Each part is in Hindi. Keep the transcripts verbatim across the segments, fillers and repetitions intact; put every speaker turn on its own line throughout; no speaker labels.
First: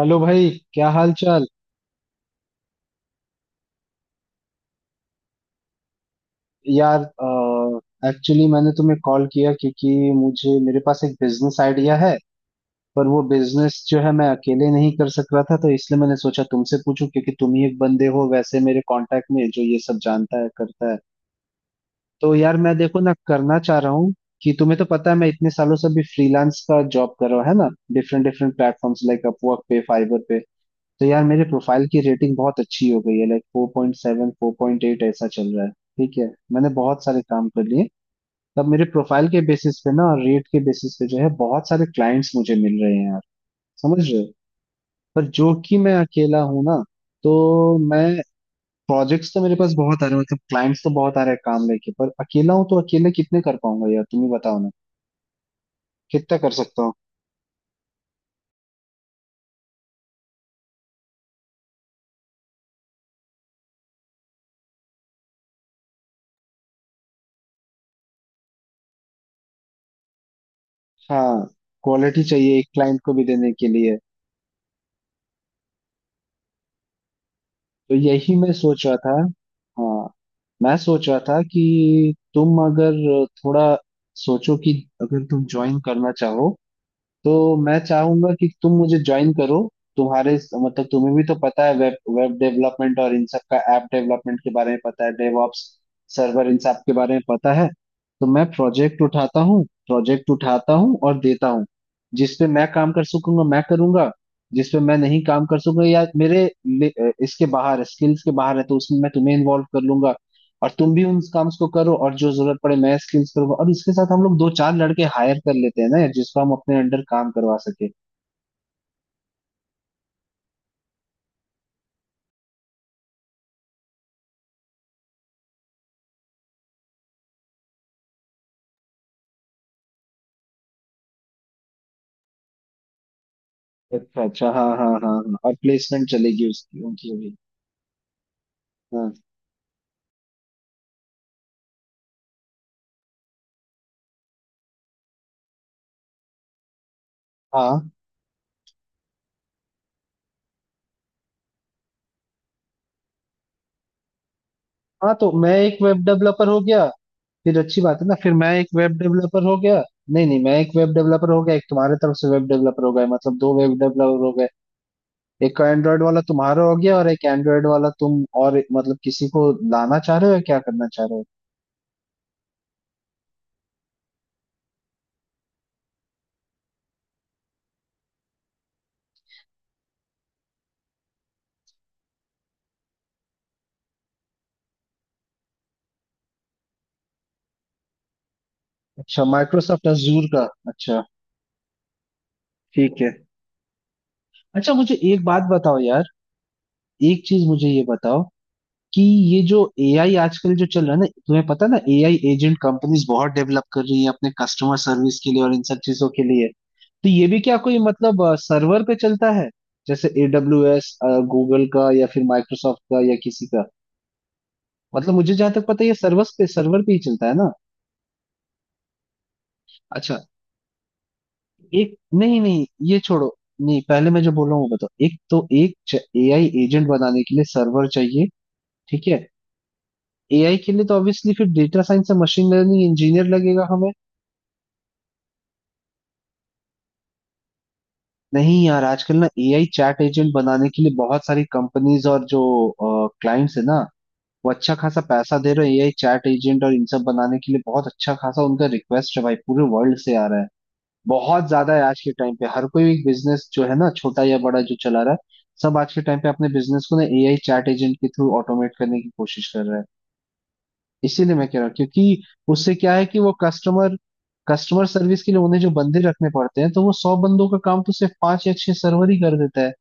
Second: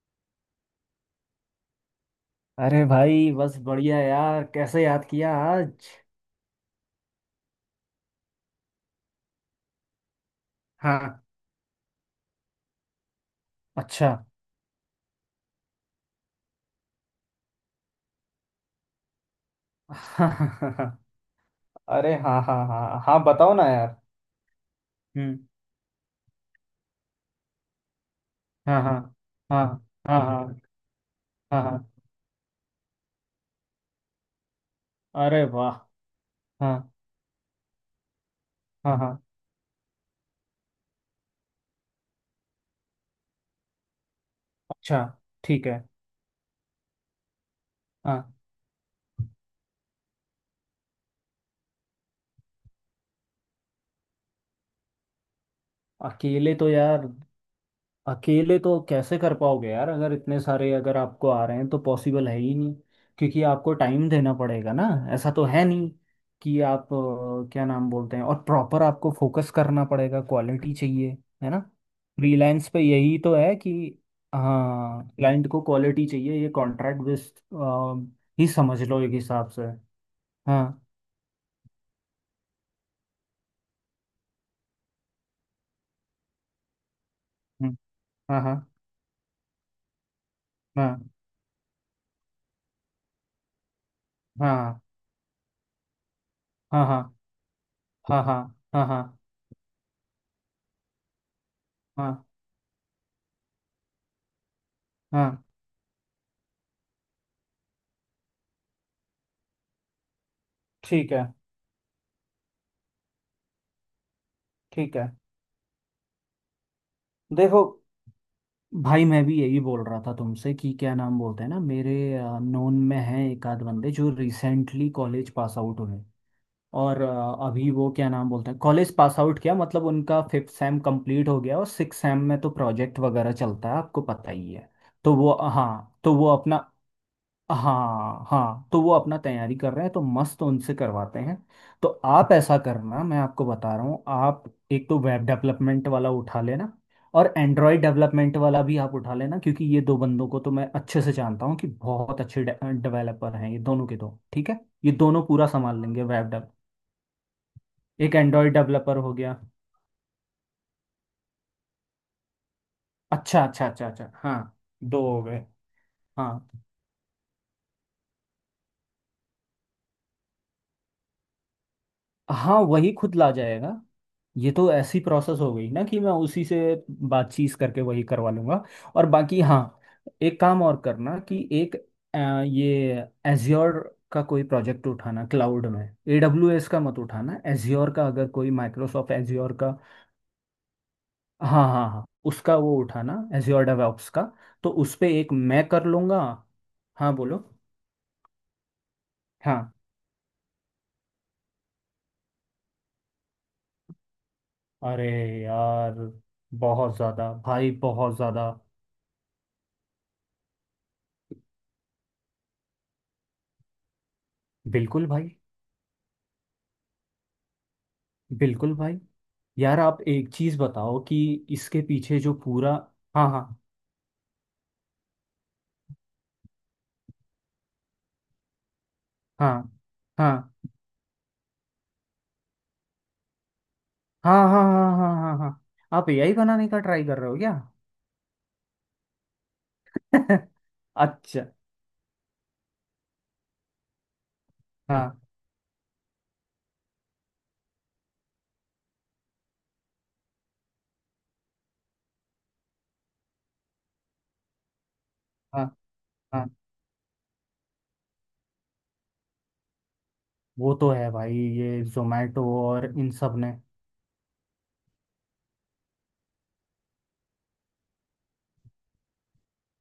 हेलो भाई, क्या हाल चाल।
अरे भाई बस बढ़िया यार। कैसे याद किया आज।
यार, एक्चुअली मैंने तुम्हें कॉल किया क्योंकि मुझे, मेरे पास एक
हाँ।
बिजनेस आइडिया है। पर वो बिजनेस जो है
अच्छा।
मैं अकेले नहीं कर सक रहा था, तो इसलिए मैंने सोचा तुमसे पूछूं क्योंकि तुम ही एक बंदे हो वैसे मेरे कांटेक्ट में जो ये सब जानता है, करता है।
अरे
तो
हाँ
यार,
हाँ
मैं देखो
हाँ
ना
हाँ, बताओ
करना
ना
चाह रहा
यार।
हूँ कि तुम्हें तो पता है मैं
हम्म।
इतने सालों से भी फ्रीलांस का जॉब कर रहा हूँ, है ना। डिफरेंट डिफरेंट
हाँ हाँ
प्लेटफॉर्म्स, लाइक अपवर्क
हाँ
पे, फाइवर
हाँ
पे।
हाँ
तो यार मेरे
हाँ
प्रोफाइल
हाँ।
की रेटिंग बहुत अच्छी हो गई है, like four point seven four point eight ऐसा
अरे
चल रहा है।
वाह।
ठीक है, मैंने
हाँ
बहुत सारे काम कर लिए तब। मेरे
हाँ हाँ।
प्रोफाइल के बेसिस पे ना और रेट के बेसिस पे जो है, बहुत सारे क्लाइंट्स मुझे मिल रहे हैं यार, समझ रहे हो।
अच्छा।
पर जो
ठीक
कि
है।
मैं अकेला हूँ ना, तो मैं,
हाँ।
प्रोजेक्ट्स तो मेरे पास बहुत आ रहे हैं, मतलब क्लाइंट्स तो बहुत आ रहे हैं काम लेके, पर अकेला हूँ तो अकेले कितने कर पाऊंगा यार, तुम ही बताओ ना, कितना कर
अकेले तो
सकता हूँ।
यार, अकेले तो कैसे कर पाओगे यार। अगर इतने सारे अगर आपको आ रहे हैं तो पॉसिबल है ही नहीं। क्योंकि आपको टाइम देना पड़ेगा ना। ऐसा तो है नहीं कि आप अ, क्या नाम बोलते हैं। और प्रॉपर आपको फोकस करना पड़ेगा, क्वालिटी चाहिए,
हाँ,
है ना।
क्वालिटी चाहिए एक
फ्रीलांस पे
क्लाइंट को
यही
भी
तो
देने
है
के लिए।
कि हाँ, क्लाइंट को क्वालिटी चाहिए। ये कॉन्ट्रैक्ट बेस्ड
तो यही
ही
मैं
समझ
सोच रहा
लो एक
था।
हिसाब से।
हाँ, मैं
हाँ।
सोच रहा था कि तुम अगर थोड़ा सोचो कि अगर तुम ज्वाइन करना चाहो, तो
हम्म।
मैं चाहूंगा
हाँ
कि
हाँ
तुम मुझे ज्वाइन करो। तुम्हारे मतलब
हाँ
तुम्हें भी तो पता है वेब वेब डेवलपमेंट और इन सब का, ऐप डेवलपमेंट के बारे में
हाँ
पता है, डेवऑप्स, सर्वर, इन सब
हाँ
के
हाँ
बारे में पता है।
हाँ
तो
हाँ
मैं
हाँ
प्रोजेक्ट
हाँ
उठाता हूँ प्रोजेक्ट उठाता हूँ और देता हूँ।
हाँ
जिस पे मैं काम कर सकूंगा मैं करूंगा, जिस पे मैं नहीं
हाँ।
काम कर सकूंगा या मेरे ले- इसके बाहर, स्किल्स के बाहर है, तो उसमें मैं तुम्हें इन्वॉल्व कर लूंगा। और तुम भी
ठीक
उन
है।
काम्स को करो, और जो जरूरत पड़े मैं स्किल्स करूंगा, और इसके साथ हम लोग दो चार
ठीक
लड़के
है।
हायर कर लेते हैं ना यार, जिसको हम अपने अंडर काम करवा
देखो
सके।
भाई, मैं भी यही बोल रहा था तुमसे कि क्या नाम बोलते हैं ना, मेरे नोन में हैं एक आध बंदे जो रिसेंटली कॉलेज पास आउट हुए। और अ, अभी वो क्या नाम बोलते हैं, कॉलेज पास आउट किया मतलब उनका फिफ्थ सेम कंप्लीट हो गया और सिक्स सेम में तो प्रोजेक्ट वगैरह चलता है, आपको
अच्छा
पता
अच्छा,
ही
हाँ
है।
हाँ हाँ
तो वो
हाँ, और
हाँ,
प्लेसमेंट
तो वो
चलेगी
अपना
उसकी, उनकी भी।
हाँ हाँ, तो वो
हाँ
अपना तैयारी कर रहे हैं, तो मस्त उनसे करवाते हैं। तो आप ऐसा करना, मैं आपको बता रहा हूँ, आप एक तो वेब डेवलपमेंट वाला उठा लेना और एंड्रॉयड
हाँ
डेवलपमेंट वाला भी आप उठा लेना, क्योंकि ये दो बंदों को तो मैं अच्छे से जानता हूँ कि बहुत अच्छे डेवलपर हैं ये दोनों के दो, ठीक है। ये
हाँ,
दोनों
तो
पूरा
मैं एक
संभाल
वेब
लेंगे वेब
डेवलपर
डेव।
हो गया। फिर अच्छी बात है ना,
एक
फिर मैं
एंड्रॉयड
एक वेब
डेवलपर हो गया।
डेवलपर हो गया। नहीं नहीं, मैं एक वेब डेवलपर हो गया, एक तुम्हारे तरफ से वेब डेवलपर हो गया, मतलब
अच्छा
दो
अच्छा
वेब
अच्छा अच्छा,
डेवलपर हो गए।
हाँ। दो हो गए।
एक का एंड्रॉयड वाला
हाँ
तुम्हारा हो गया, और एक एंड्रॉयड वाला तुम और एक- मतलब किसी को लाना चाह रहे हो या क्या करना चाह रहे हो।
हाँ, वही खुद ला जाएगा। ये तो ऐसी प्रोसेस हो गई ना कि मैं उसी से बातचीत करके वही करवा लूंगा। और बाकी हाँ, एक काम और करना कि एक अ, ये एज्योर का कोई प्रोजेक्ट उठाना क्लाउड में, A W S का मत उठाना, एज्योर का, अगर कोई माइक्रोसॉफ्ट
अच्छा,
एज्योर का।
माइक्रोसॉफ्ट अजूर का, अच्छा।
हाँ हाँ हाँ, उसका वो
ठीक है।
उठाना एज्योर डेवऑप्स का। तो
अच्छा मुझे
उस पे
एक
एक
बात
मैं
बताओ
कर
यार,
लूँगा। हाँ
एक
बोलो।
चीज मुझे ये बताओ कि ये जो
हाँ।
एआई आजकल जो चल रहा है ना, तुम्हें पता है ना, एआई एजेंट कंपनीज बहुत डेवलप कर रही हैं अपने कस्टमर
अरे
सर्विस के लिए और इन सब
यार,
चीजों के लिए।
बहुत
तो ये
ज़्यादा
भी क्या
भाई,
कोई
बहुत
मतलब
ज़्यादा।
सर्वर पे चलता है जैसे एडब्ल्यू एस, गूगल का या फिर माइक्रोसॉफ्ट का या किसी का।
बिल्कुल
मतलब
भाई।
मुझे जहां तक पता है ये सर्वर पे सर्वर पे ही चलता है ना।
बिल्कुल भाई। यार आप
अच्छा,
एक चीज बताओ कि इसके
एक,
पीछे जो
नहीं नहीं,
पूरा,
ये
हाँ
छोड़ो।
हाँ
नहीं, पहले मैं जो बोल रहा हूँ वो बताओ। एक तो एक एआई एजेंट बनाने के लिए सर्वर चाहिए, ठीक है।
हाँ
एआई के लिए तो ऑब्वियसली फिर डेटा साइंस या मशीन लर्निंग इंजीनियर लगेगा हमें।
हाँ हाँ हाँ हाँ हाँ हाँ हाँ हाँ। आप एआई बनाने का ट्राई कर रहे हो क्या।
नहीं यार, आजकल ना एआई चैट एजेंट बनाने के लिए बहुत सारी
अच्छा।
कंपनीज और जो क्लाइंट्स है ना, वो अच्छा खासा
हाँ
पैसा दे रहे हैं। एआई चैट एजेंट और इन सब बनाने के लिए बहुत अच्छा खासा उनका रिक्वेस्ट है भाई, पूरे वर्ल्ड से आ रहा है। बहुत ज्यादा है आज के टाइम पे। हर कोई एक बिजनेस जो है ना, छोटा या बड़ा जो चला रहा है,
हाँ
सब आज के टाइम पे
हाँ।
अपने बिजनेस को ना एआई चैट एजेंट के थ्रू ऑटोमेट करने की कोशिश कर रहा है।
वो तो है
इसीलिए
भाई,
मैं कह रहा हूँ
ये
क्योंकि
जोमेटो
उससे
और
क्या है
इन
कि वो
सब ने।
कस्टमर कस्टमर सर्विस के लिए उन्हें जो बंदे रखने पड़ते हैं, तो वो सौ बंदों का काम तो सिर्फ पांच या छह सर्वर ही कर देता है।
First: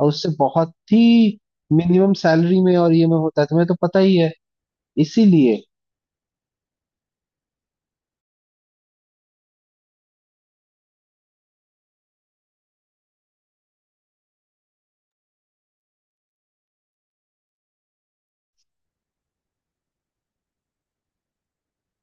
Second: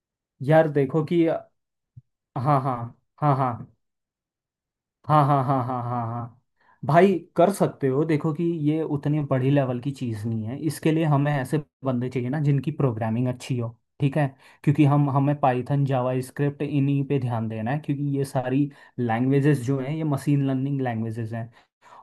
और उससे
यार
बहुत
देखो कि
ही मिनिमम सैलरी
हाँ। हाँ
में, और ये में
हाँ
होता है,
हाँ
तुम्हें तो पता ही है।
हाँ हाँ
इसीलिए।
हाँ हाँ हाँ हाँ। भाई कर सकते हो, देखो कि ये उतनी बड़ी लेवल की चीज़ नहीं है, इसके लिए हमें ऐसे बंदे चाहिए ना जिनकी प्रोग्रामिंग अच्छी हो। ठीक है। क्योंकि हम हमें पाइथन जावा स्क्रिप्ट इन्हीं पे ध्यान देना है क्योंकि ये सारी लैंग्वेजेस जो हैं ये मशीन लर्निंग लैंग्वेजेस हैं।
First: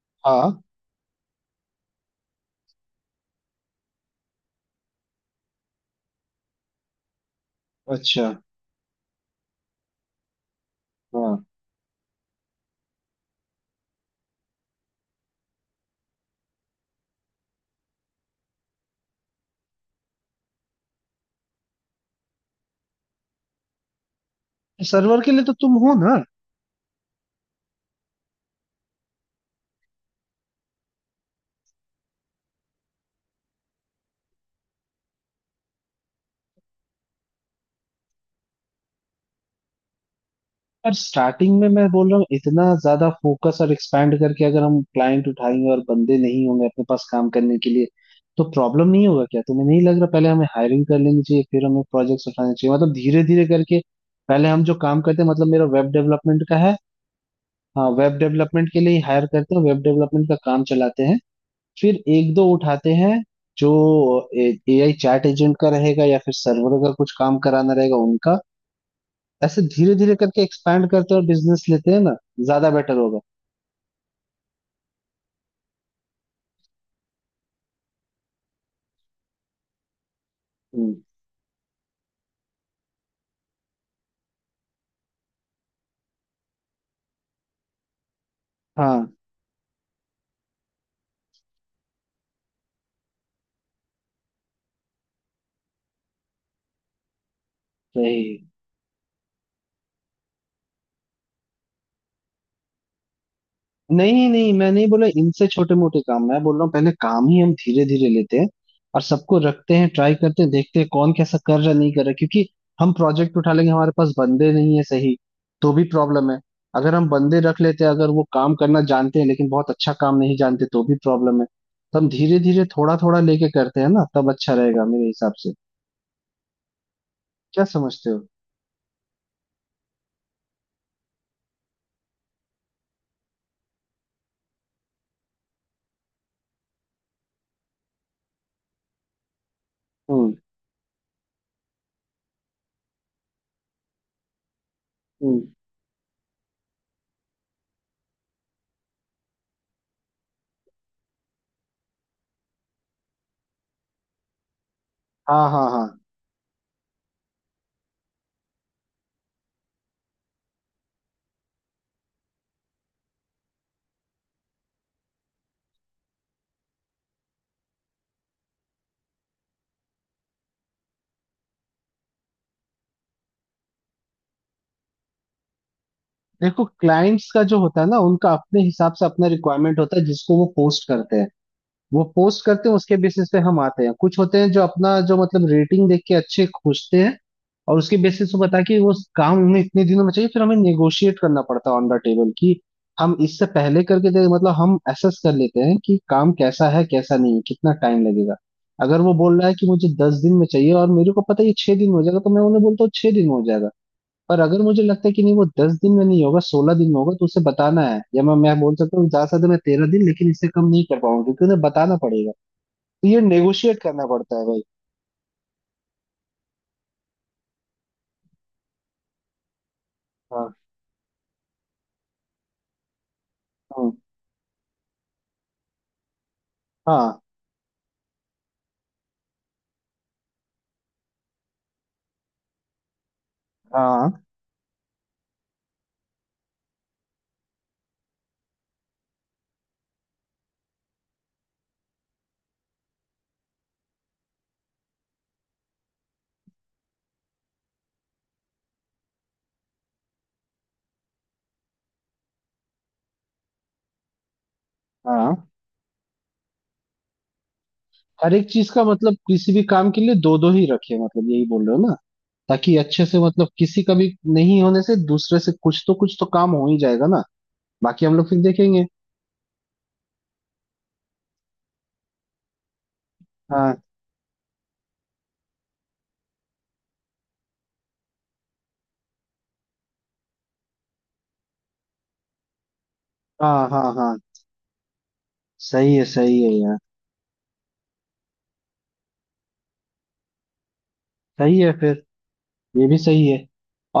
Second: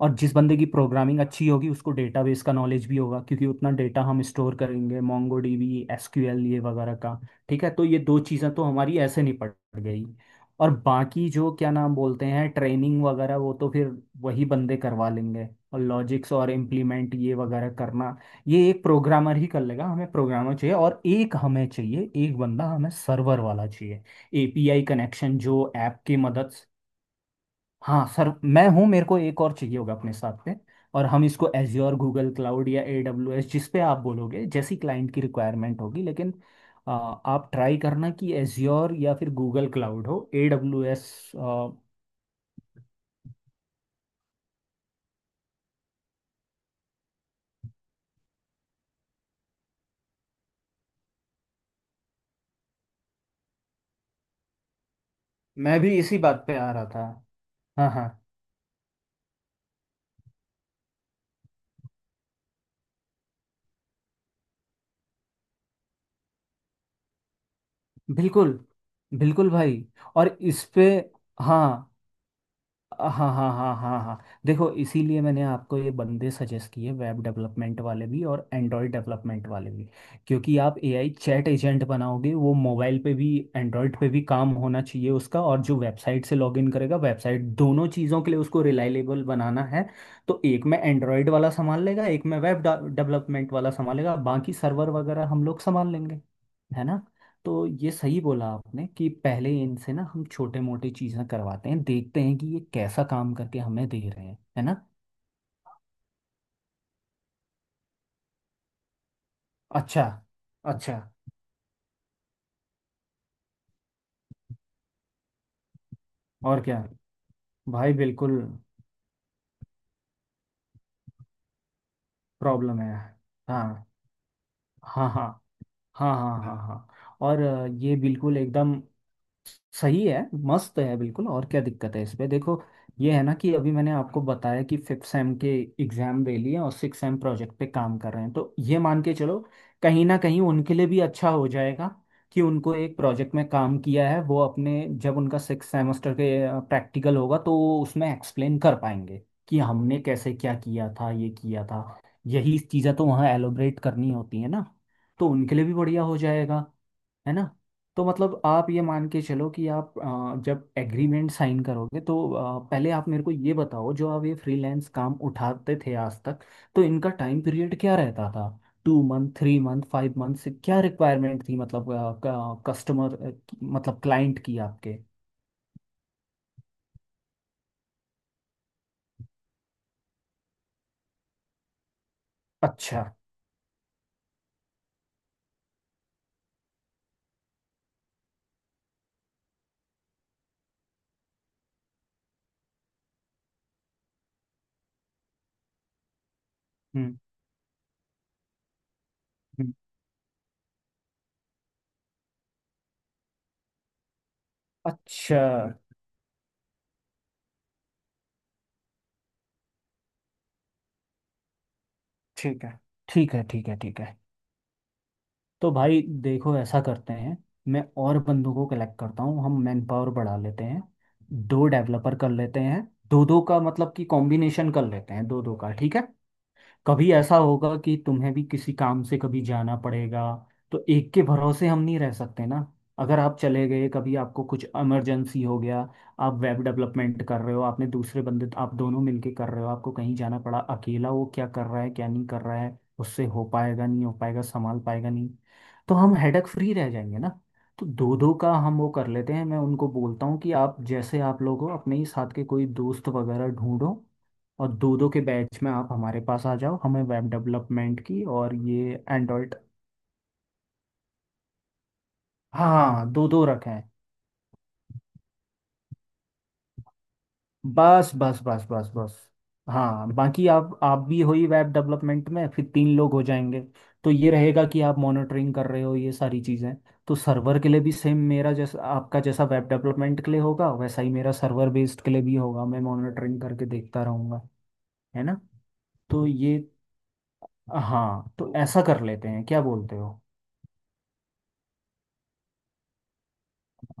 और जिस
हाँ,
बंदे की प्रोग्रामिंग अच्छी होगी उसको डेटाबेस का नॉलेज भी होगा क्योंकि उतना डेटा हम स्टोर करेंगे मोंगो डीबी एसक्यूएल ये वगैरह का। ठीक है, तो ये दो
अच्छा
चीज़ें तो हमारी ऐसे निपट गई। और बाकी
हाँ,
जो क्या नाम बोलते हैं, ट्रेनिंग वगैरह, वो तो फिर वही बंदे करवा लेंगे। और लॉजिक्स और इम्प्लीमेंट ये वगैरह करना ये एक प्रोग्रामर ही कर लेगा, हमें प्रोग्रामर चाहिए और एक हमें चाहिए, एक बंदा हमें सर्वर वाला चाहिए। एपीआई
सर्वर के
कनेक्शन
लिए तो
जो
तुम हो
ऐप
ना।
की मदद। हाँ सर, मैं हूँ, मेरे को एक और चाहिए होगा अपने साथ पे। और हम इसको एज्योर, गूगल क्लाउड या ए डब्ल्यू एस, जिस पे आप बोलोगे, जैसी क्लाइंट की रिक्वायरमेंट होगी, लेकिन आ, आप ट्राई करना कि एज्योर या फिर गूगल क्लाउड हो, ए डब्ल्यू
पर
एस।
स्टार्टिंग में मैं बोल रहा हूँ, इतना ज्यादा फोकस और एक्सपैंड करके अगर हम क्लाइंट उठाएंगे और बंदे नहीं होंगे अपने पास काम करने के लिए, तो प्रॉब्लम नहीं होगा क्या, तुम्हें नहीं लग रहा। पहले हमें हायरिंग कर लेनी चाहिए फिर हमें प्रोजेक्ट्स उठाने चाहिए, मतलब धीरे धीरे करके। पहले हम जो काम करते हैं, मतलब मेरा
मैं
वेब
भी इसी बात
डेवलपमेंट का
पे आ
है।
रहा था।
हाँ,
हाँ हाँ।
वेब डेवलपमेंट के लिए ही हायर करते हैं, वेब डेवलपमेंट का काम चलाते हैं। फिर एक दो उठाते हैं जो ए आई चैट एजेंट का रहेगा, या फिर सर्वर का कुछ काम कराना रहेगा उनका।
बिल्कुल। बिल्कुल
ऐसे
भाई।
धीरे धीरे
और
करके
इस
एक्सपैंड
पे,
करते हैं और बिजनेस लेते
हाँ
हैं ना, ज्यादा बेटर
हाँ
होगा।
हाँ हाँ हाँ हाँ। देखो, इसीलिए मैंने आपको ये बंदे सजेस्ट किए, वेब डेवलपमेंट वाले भी और एंड्रॉयड डेवलपमेंट वाले भी। क्योंकि आप
हम्म,
एआई चैट एजेंट बनाओगे, वो मोबाइल पे भी, एंड्रॉयड पे भी काम होना चाहिए उसका, और जो वेबसाइट से लॉगिन करेगा, वेबसाइट, दोनों चीज़ों के लिए उसको
हाँ
रिलायबल बनाना है। तो एक में एंड्रॉयड वाला संभाल लेगा, एक में वेब डेवलपमेंट वाला संभालेगा, बाकी सर्वर वगैरह हम लोग संभाल लेंगे, है ना। तो ये सही बोला
वही,
आपने कि पहले इनसे ना हम छोटे मोटे चीज़ें करवाते हैं, देखते हैं कि ये कैसा काम करके हमें दे रहे
नहीं
हैं,
नहीं,
है
मैं
ना।
नहीं बोला इनसे छोटे मोटे काम, मैं बोल रहा हूँ पहले काम ही हम धीरे धीरे लेते हैं और सबको रखते हैं,
अच्छा।
ट्राई करते हैं, देखते हैं
अच्छा।
कौन कैसा कर रहा, नहीं कर रहा, क्योंकि हम प्रोजेक्ट उठा लेंगे हमारे पास बंदे नहीं है, सही, तो भी प्रॉब्लम है।
और क्या।
अगर हम बंदे रख लेते हैं
भाई
अगर वो
बिल्कुल।
काम करना जानते हैं लेकिन बहुत अच्छा काम नहीं जानते, तो भी प्रॉब्लम है। तो हम धीरे धीरे
प्रॉब्लम है।
थोड़ा थोड़ा लेके करते
हाँ
हैं ना, तब अच्छा रहेगा मेरे
हाँ हाँ
हिसाब से।
हाँ हाँ हाँ हाँ हाँ, और
क्या
अ, ये
समझते हो।
बिल्कुल एकदम सही है, मस्त है बिल्कुल। और क्या दिक्कत है इसमें, देखो ये है ना कि अभी मैंने आपको बताया कि फिफ्थ सेम के एग्जाम दे लिए हैं और सिक्स सेम प्रोजेक्ट पे काम कर रहे हैं, तो ये मान के चलो कहीं ना
हम्म,
कहीं उनके लिए भी अच्छा हो जाएगा, कि उनको एक प्रोजेक्ट में काम किया है वो, अपने जब उनका
हम्म।
सिक्स सेमेस्टर के प्रैक्टिकल होगा तो वो उसमें एक्सप्लेन कर पाएंगे कि हमने कैसे क्या किया था, ये किया था, यही चीज़ें तो वहाँ एलोबरेट करनी होती है ना, तो
हाँ
उनके लिए
हाँ
भी
हाँ,
बढ़िया हो जाएगा, है ना। तो मतलब आप ये मान के चलो कि आप अ, जब एग्रीमेंट साइन करोगे तो अ, पहले आप मेरे को ये बताओ जो आप ये फ्रीलांस काम उठाते थे आज तक, तो इनका टाइम पीरियड क्या रहता था, two month, three month, five month से क्या रिक्वायरमेंट थी, मतलब कस्टमर, मतलब क्लाइंट की आपके।
देखो क्लाइंट्स का जो होता है ना उनका अपने हिसाब से अपना रिक्वायरमेंट होता है जिसको वो पोस्ट करते हैं। वो पोस्ट करते हैं, उसके
अच्छा।
बेसिस पे हम आते हैं। कुछ होते हैं जो अपना जो मतलब रेटिंग देख के अच्छे खोजते हैं, और उसके बेसिस पे पता है कि वो काम हमें इतने दिनों में चाहिए। फिर हमें नेगोशिएट करना पड़ता है ऑन द टेबल कि हम इससे पहले करके दे, मतलब हम असेस कर लेते हैं कि काम कैसा है
हम्म।
कैसा नहीं है, कितना टाइम लगेगा। अगर वो बोल रहा है कि
हम्म।
मुझे दस दिन में चाहिए और मेरे को पता है ये छह दिन में हो जाएगा, तो मैं उन्हें बोलता हूँ छह दिन में हो जाएगा। पर अगर मुझे लगता है कि नहीं
अच्छा।
वो दस दिन में नहीं होगा, सोलह दिन में होगा, तो उसे बताना है, या मैं मैं बोल सकता हूँ, जा सकता, मैं तेरह दिन, लेकिन इससे कम नहीं कर पाऊंगा, क्योंकि उन्हें बताना पड़ेगा।
ठीक है
तो ये
ठीक है ठीक है
नेगोशिएट
ठीक
करना
है,
पड़ता है भाई।
तो भाई देखो ऐसा करते हैं, मैं और बंदों को कलेक्ट करता हूँ, हम मैन पावर बढ़ा
हाँ,
लेते हैं, दो डेवलपर कर लेते हैं, दो दो का
हम्म,
मतलब कि कॉम्बिनेशन कर लेते हैं, दो दो का, ठीक है। कभी
हाँ
ऐसा होगा कि तुम्हें भी किसी काम से कभी जाना पड़ेगा, तो एक के भरोसे हम नहीं रह सकते ना। अगर आप चले गए,
हाँ
कभी आपको कुछ इमरजेंसी हो गया, आप वेब डेवलपमेंट कर रहे हो, आपने दूसरे बंदे आप दोनों मिलके कर रहे हो, आपको कहीं जाना पड़ा, अकेला वो क्या कर रहा है क्या नहीं कर रहा है, उससे हो पाएगा नहीं हो पाएगा संभाल पाएगा नहीं, तो हम हेडक फ्री रह जाएंगे ना। तो दो दो का हम वो कर लेते हैं, मैं उनको बोलता हूँ कि आप जैसे आप लोग हो, अपने ही साथ के कोई दोस्त वगैरह ढूंढो और दो दो के
हाँ,
बैच में आप हमारे पास आ जाओ, हमें वेब डेवलपमेंट की
हर एक
और
चीज का
ये
मतलब किसी
एंड्रॉयड।
भी काम के लिए दो दो ही रखे, मतलब यही बोल रहे हो ना, ताकि अच्छे
हाँ
से
दो दो
मतलब
रखे
किसी
हैं।
का भी नहीं होने से दूसरे से कुछ तो कुछ तो काम हो ही जाएगा ना, बाकी
बस
हम लोग फिर
बस बस
देखेंगे।
बस बस। हाँ बाकी आप आप भी हो ही वेब डेवलपमेंट में, फिर तीन लोग हो जाएंगे।
हाँ
तो ये रहेगा कि आप मॉनिटरिंग कर रहे हो ये सारी चीज़ें, तो सर्वर के लिए भी सेम मेरा जैसा, आपका जैसा वेब डेवलपमेंट के लिए होगा वैसा ही मेरा सर्वर बेस्ड के लिए भी होगा, मैं मॉनिटरिंग करके
हाँ हाँ
देखता
हाँ,
रहूँगा, है ना।
सही है
तो
सही है
ये
यार।
हाँ, तो ऐसा कर लेते हैं, क्या बोलते हो।
सही है फिर, ये भी सही है।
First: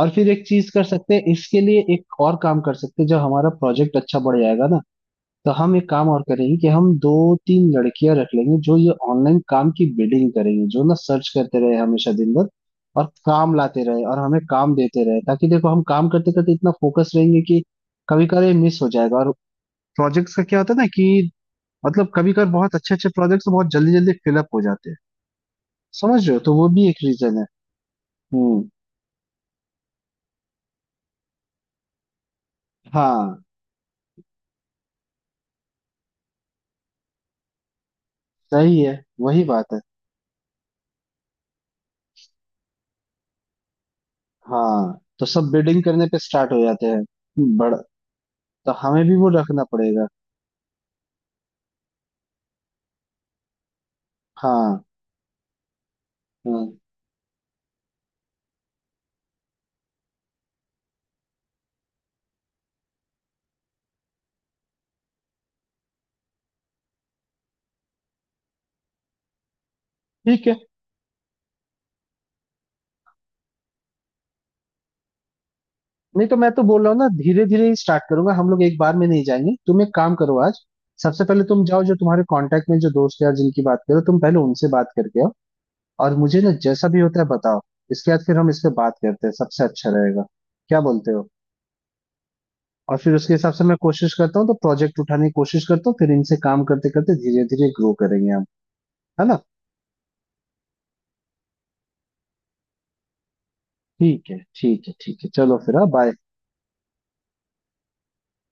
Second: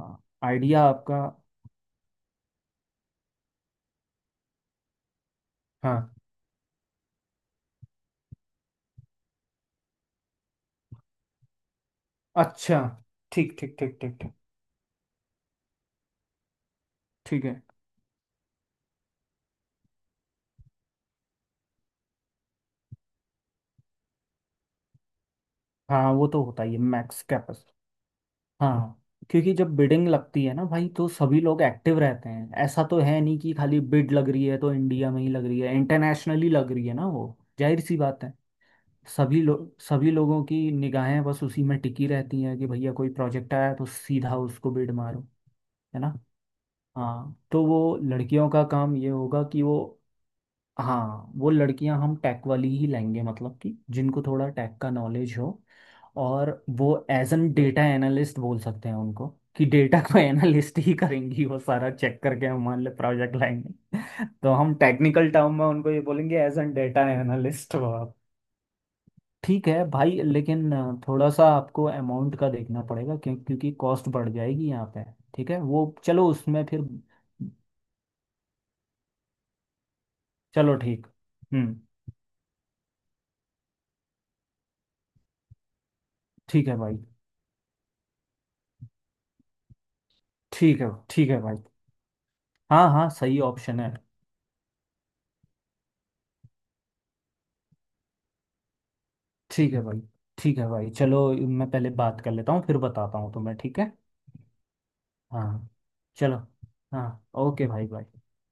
और फिर एक चीज कर
आइडिया
सकते
आपका।
हैं, इसके लिए एक और काम कर सकते हैं, जब हमारा प्रोजेक्ट अच्छा बढ़ जाएगा ना, तो हम एक
हाँ।
काम और करेंगे कि हम दो तीन लड़कियां रख लेंगे जो ये ऑनलाइन काम की बिल्डिंग करेंगी, जो ना सर्च करते रहे हमेशा दिन भर
अच्छा।
और काम
ठीक ठीक
लाते
ठीक
रहे
ठीक
और
ठीक।
हमें काम देते रहे, ताकि, देखो, हम काम करते करते इतना फोकस रहेंगे
ठीक है।
कि कभी कभार ये मिस हो जाएगा। और प्रोजेक्ट्स का क्या होता है ना कि मतलब कभी कभार बहुत अच्छे अच्छे प्रोजेक्ट्स बहुत जल्दी जल्दी फिलअप हो जाते हैं,
हाँ,
समझ
वो
रहे हो,
तो
तो
होता
वो
ही है
भी एक
मैक्स
रीजन है।
कैपस।
हम्म।
हाँ। क्योंकि जब बिडिंग लगती है ना भाई तो सभी लोग एक्टिव रहते हैं, ऐसा तो है नहीं
हाँ
कि खाली बिड लग रही है तो इंडिया में ही लग रही है, इंटरनेशनली लग रही है ना वो, जाहिर सी बात है।
सही है,
सभी
वही बात है।
लोग, सभी लोगों की निगाहें बस उसी में टिकी रहती हैं कि भैया कोई प्रोजेक्ट आया तो सीधा उसको बिड
हाँ, तो
मारो,
सब बिडिंग
है
करने
ना।
पे स्टार्ट हो जाते
हाँ
हैं
तो
बड़ा,
वो लड़कियों का
तो
काम
हमें
ये
भी वो
होगा कि
रखना
वो,
पड़ेगा।
हाँ वो लड़कियां हम टेक वाली ही लाएंगे मतलब कि जिनको थोड़ा टेक
हाँ
का नॉलेज हो, और
हाँ,
वो एज एन डेटा एनालिस्ट बोल सकते हैं उनको, कि डेटा को एनालिस्ट ही करेंगी, वो सारा चेक करके हमारे लिए प्रोजेक्ट लाएंगे। तो हम टेक्निकल टर्म में उनको ये बोलेंगे, एज एन डेटा एनालिस्ट वो, आप ठीक है भाई,
ठीक है।
लेकिन अ, थोड़ा सा आपको अमाउंट का देखना पड़ेगा क्यों, क्योंकि कॉस्ट बढ़ जाएगी यहाँ पे। ठीक है वो
नहीं
चलो
तो मैं तो
उसमें फिर।
बोल रहा हूँ ना धीरे धीरे ही स्टार्ट करूंगा, हम लोग एक बार में नहीं जाएंगे। तुम एक काम करो आज,
चलो ठीक।
सबसे पहले तुम
हम्म।
जाओ जो तुम्हारे कांटेक्ट में जो दोस्त यार जिनकी बात करो, तुम पहले उनसे बात करके आओ और मुझे ना
ठीक है
जैसा
भाई।
भी होता है बताओ। इसके बाद फिर हम इस पे बात करते हैं, सबसे अच्छा रहेगा। क्या
ठीक है
बोलते हो,
ठीक है भाई। हाँ
और
हाँ
फिर उसके
सही
हिसाब से मैं
ऑप्शन है।
कोशिश करता हूँ, तो प्रोजेक्ट उठाने की कोशिश करता हूँ, फिर इनसे काम करते करते धीरे धीरे ग्रो करेंगे हम, है ना।
ठीक है भाई। ठीक है भाई चलो मैं पहले बात कर लेता हूँ फिर बताता हूँ तुम्हें, ठीक है।
ठीक है ठीक है ठीक है, चलो
हाँ।
फिर, हाँ बाय।
चलो। हाँ। ओके भाई भाई।